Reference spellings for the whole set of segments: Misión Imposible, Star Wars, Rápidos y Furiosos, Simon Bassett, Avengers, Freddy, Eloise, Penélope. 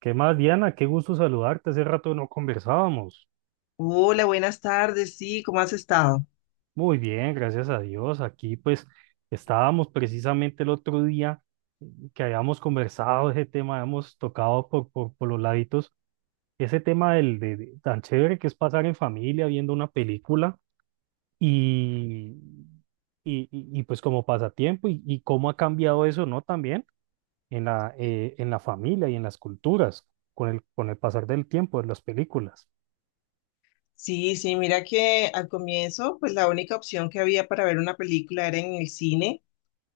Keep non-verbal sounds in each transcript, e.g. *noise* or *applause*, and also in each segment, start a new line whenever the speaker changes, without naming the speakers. ¿Qué más, Diana? Qué gusto saludarte. Hace rato no conversábamos.
Hola, buenas tardes. Sí, ¿cómo has estado?
Muy bien, gracias a Dios. Aquí pues estábamos precisamente el otro día, que habíamos conversado ese tema, habíamos tocado por los laditos, ese tema del tan chévere que es pasar en familia viendo una película y, y, pues como pasatiempo y cómo ha cambiado eso, ¿no? También en en la familia y en las culturas con el pasar del tiempo de las películas.
Sí, sí, mira que al comienzo, pues la única opción que había para ver una película era en el cine.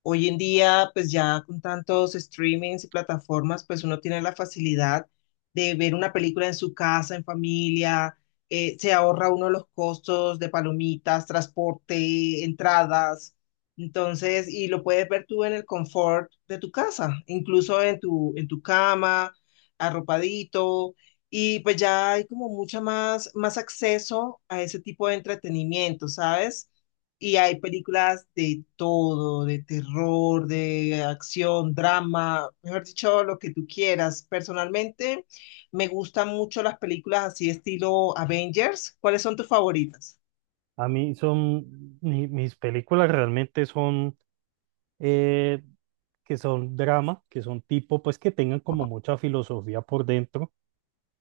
Hoy en día, pues ya con tantos streamings y plataformas, pues uno tiene la facilidad de ver una película en su casa, en familia, se ahorra uno los costos de palomitas, transporte, entradas. Entonces, y lo puedes ver tú en el confort de tu casa, incluso en tu cama, arropadito. Y pues ya hay como más acceso a ese tipo de entretenimiento, ¿sabes? Y hay películas de todo, de terror, de acción, drama, mejor dicho, lo que tú quieras. Personalmente, me gustan mucho las películas así estilo Avengers. ¿Cuáles son tus favoritas?
A mí son, mis películas realmente son, eh, que son drama, que son tipo, pues que tengan como mucha filosofía por dentro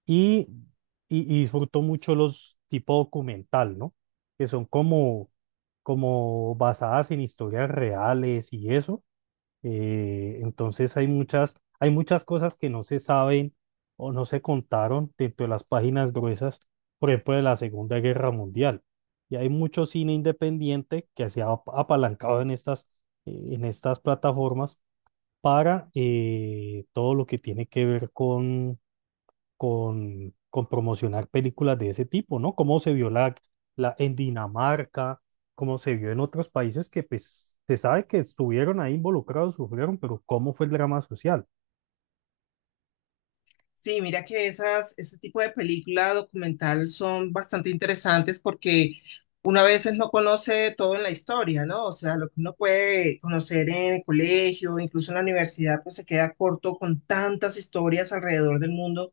y, y disfruto mucho los tipo documental, ¿no? Que son como, como basadas en historias reales y eso. Entonces hay muchas cosas que no se saben o no se contaron dentro de las páginas gruesas, por ejemplo, de la Segunda Guerra Mundial. Y hay mucho cine independiente que se ha apalancado en en estas plataformas para todo lo que tiene que ver con promocionar películas de ese tipo, ¿no? Cómo se vio en Dinamarca, cómo se vio en otros países que pues se sabe que estuvieron ahí involucrados, sufrieron, pero ¿cómo fue el drama social?
Sí, mira que ese tipo de película documental son bastante interesantes porque uno a veces no conoce todo en la historia, ¿no? O sea, lo que uno puede conocer en el colegio, incluso en la universidad, pues se queda corto con tantas historias alrededor del mundo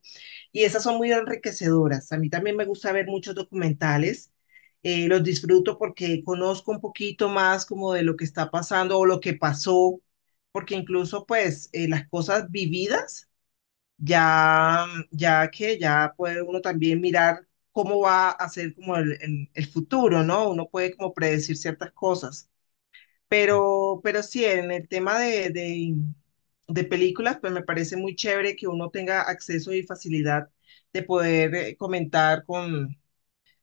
y esas son muy enriquecedoras. A mí también me gusta ver muchos documentales, los disfruto porque conozco un poquito más como de lo que está pasando o lo que pasó, porque incluso pues las cosas vividas ya que ya puede uno también mirar cómo va a ser como el futuro, ¿no? Uno puede como predecir ciertas cosas. Pero sí, en el tema de películas, pues me parece muy chévere que uno tenga acceso y facilidad de poder comentar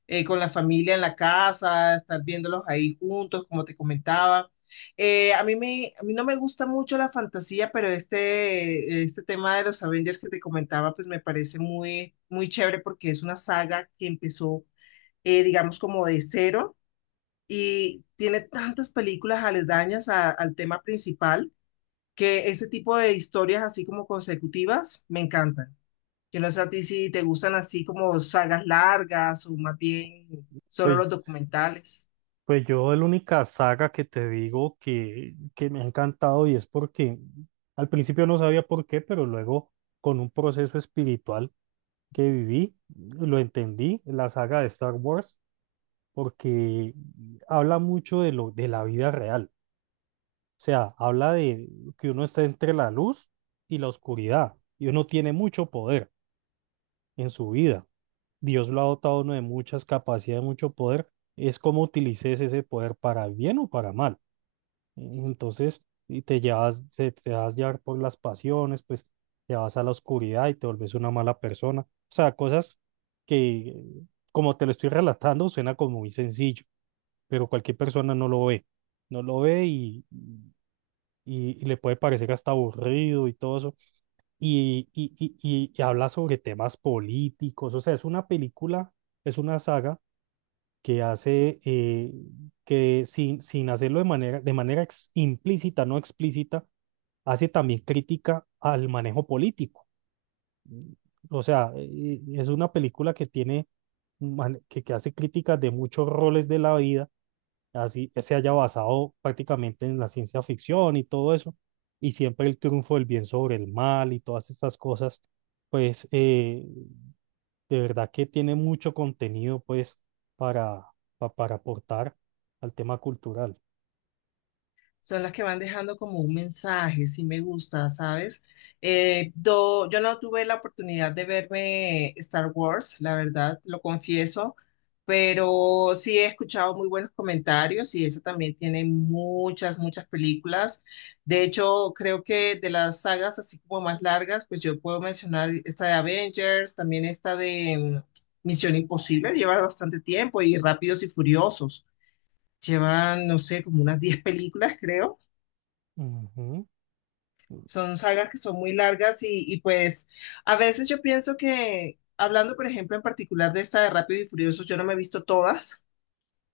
con la familia en la casa, estar viéndolos ahí juntos, como te comentaba. A mí no me gusta mucho la fantasía, pero este tema de los Avengers que te comentaba, pues me parece muy, muy chévere porque es una saga que empezó, digamos, como de cero y tiene tantas películas aledañas al tema principal, que ese tipo de historias así como consecutivas me encantan. Yo no sé a ti si te gustan así como sagas largas o más bien solo los
Pues,
documentales.
pues yo la única saga que te digo que me ha encantado y es porque al principio no sabía por qué, pero luego con un proceso espiritual que viví, lo entendí, la saga de Star Wars, porque habla mucho de la vida real. O sea, habla de que uno está entre la luz y la oscuridad y uno tiene mucho poder en su vida. Dios lo ha dotado a uno de muchas capacidades, mucho poder. Es como utilices ese poder para bien o para mal. Entonces, y te llevas, te vas llevar por las pasiones, pues te vas a la oscuridad y te vuelves una mala persona. O sea, que, como te lo estoy relatando, suena como muy sencillo, pero cualquier persona no lo ve. No lo ve y le puede parecer hasta aburrido y todo eso, y habla sobre temas políticos, o sea, es una película, es una saga que hace, que sin hacerlo de manera implícita, no explícita, hace también crítica al manejo político. Mm, es una película que tiene, que hace críticas de muchos roles de la vida, así se haya basado prácticamente en la ciencia ficción y todo eso, y siempre el triunfo del bien sobre el mal y todas estas cosas, pues eh, de verdad que tiene mucho contenido, pues para, para aportar al tema cultural.
Son las que van dejando como un mensaje, si me gusta, ¿sabes? Yo no tuve la oportunidad de verme Star Wars, la verdad, lo confieso, pero sí he escuchado muy buenos comentarios y eso también tiene muchas películas. De hecho, creo que de las sagas así como más largas, pues yo puedo mencionar esta de Avengers, también esta de Misión Imposible, lleva bastante tiempo y Rápidos y Furiosos. Llevan, no sé, como unas 10 películas, creo.
Ujú.
Son sagas que son muy largas y pues a veces yo pienso que, hablando por ejemplo en particular de esta de Rápidos y Furiosos, yo no me he visto todas,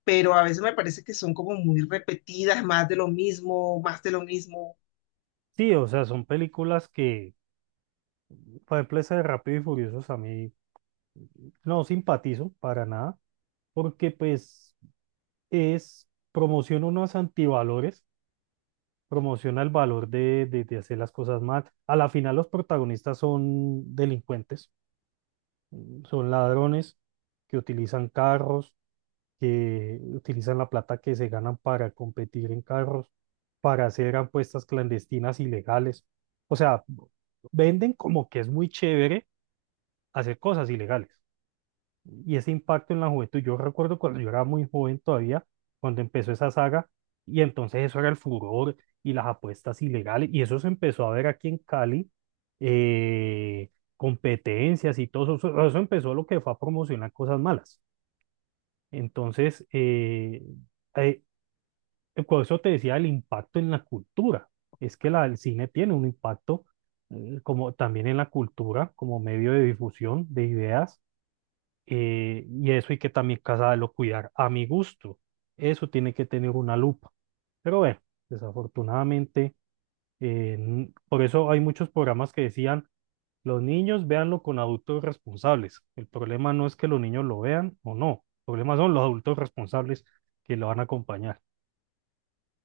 pero a veces me parece que son como muy repetidas, más de lo mismo, más de lo mismo.
Sí, o sea, son películas que, por ejemplo, esa de Rápido y Furiosos a mí no simpatizo para nada, porque pues es, promociona unos antivalores, promociona el valor de hacer las cosas mal. A la final los protagonistas son delincuentes, mm, son ladrones que utilizan carros, que utilizan la plata que se ganan para competir en carros, para hacer apuestas clandestinas ilegales. O sea, venden como que es muy chévere hacer cosas ilegales y ese impacto en la juventud. Yo recuerdo cuando yo era muy joven todavía, cuando empezó esa saga, y entonces eso era el furor y las apuestas ilegales, y eso se empezó a ver aquí en Cali, eh, competencias y todo eso, eso empezó lo que fue a promocionar cosas malas. Entonces, eh, por eso te decía el impacto en la cultura, es que el cine tiene un impacto, como también en la cultura, como medio de difusión de ideas, y eso hay que también casarlo, cuidar a mi gusto. Eso tiene que tener una lupa. Pero bueno, desafortunadamente, por eso hay muchos programas que decían, los niños véanlo con adultos responsables. El problema no es que los niños lo vean o no. El problema son los adultos responsables que lo van a acompañar.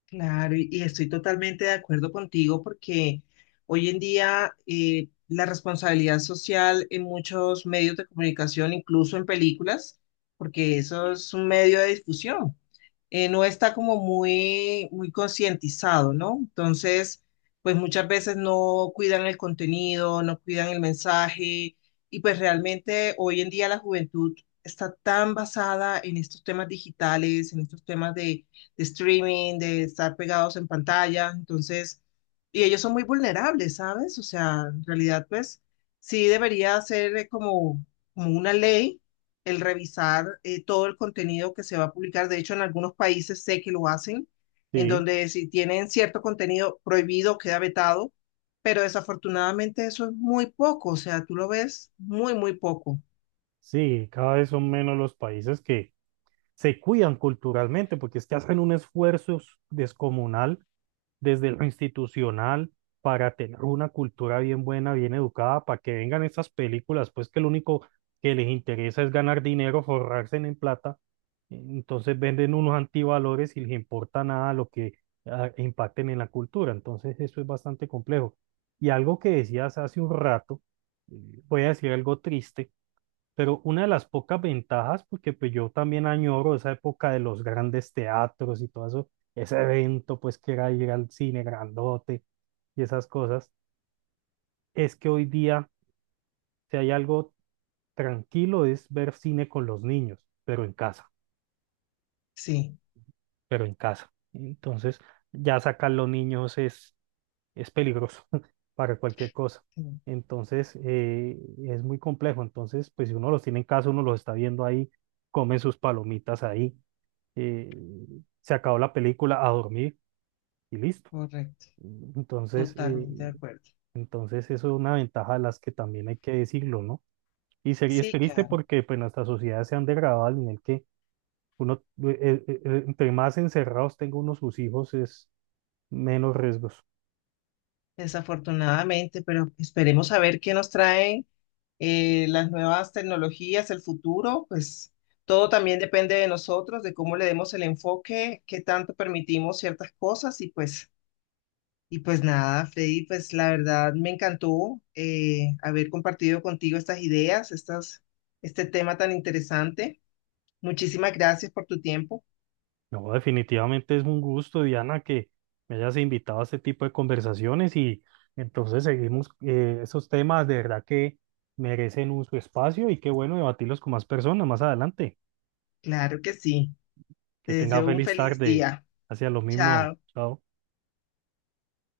Claro, y estoy totalmente de acuerdo contigo porque hoy en día la responsabilidad social en muchos medios de comunicación, incluso en películas, porque eso es un medio de difusión. No está como muy, muy concientizado, ¿no? Entonces, pues muchas veces no cuidan el contenido, no cuidan el mensaje y pues realmente hoy en día la juventud está tan basada en estos temas digitales, en estos temas de streaming, de estar pegados en pantalla, entonces, y ellos son muy vulnerables, ¿sabes? O sea, en realidad, pues sí debería ser como una ley el revisar todo el contenido que se va a publicar. De hecho, en algunos países sé que lo hacen, en
Sí,
donde si tienen cierto contenido prohibido, queda vetado, pero desafortunadamente eso es muy poco, o sea, tú lo ves muy, muy poco.
sí, cada vez son menos los países que se cuidan culturalmente, porque es que hacen un esfuerzo descomunal desde lo institucional para tener una cultura bien buena, bien educada, para que vengan esas películas, pues que lo único que les interesa es ganar dinero, forrarse en plata. Entonces venden unos antivalores y les importa nada lo que impacten en la cultura. Entonces eso es bastante complejo. Y algo que decías hace un rato, eh, voy a decir algo triste, pero una de las pocas ventajas, porque pues yo también añoro esa época de los grandes teatros y todo eso, ese evento, pues, que era ir al cine grandote y esas cosas, es que hoy día, si hay algo tranquilo es ver cine con los niños, pero en casa,
Sí,
pero en casa. Entonces ya sacar los niños es peligroso *laughs* para cualquier cosa.
sí,
Entonces es muy complejo. Entonces pues si uno los tiene en casa, uno los está viendo ahí, comen sus palomitas ahí, eh, se acabó la película, a dormir y listo.
correcto,
Entonces, eh,
totalmente de acuerdo.
entonces eso es una ventaja de las que también hay que decirlo, ¿no? Y sería es
Sí,
triste
claro,
porque pues nuestras sociedades se han degradado al nivel que uno, entre más encerrados tenga uno sus hijos, es menos riesgos.
desafortunadamente, pero esperemos a ver qué nos traen las nuevas tecnologías, el futuro, pues todo también depende de nosotros, de cómo le demos el enfoque, qué tanto permitimos ciertas cosas y pues nada, Freddy, pues la verdad me encantó haber compartido contigo estas ideas, estas, este tema tan interesante. Muchísimas gracias por tu tiempo.
No, definitivamente es un gusto, Diana, que me hayas invitado a este tipo de conversaciones, y entonces seguimos, esos temas, de verdad que merecen un su espacio y qué bueno debatirlos con más personas más adelante.
Claro que sí. Te
Que tenga
deseo un
feliz
feliz
tarde.
día.
Hacia lo mismo.
Chao.
Chao.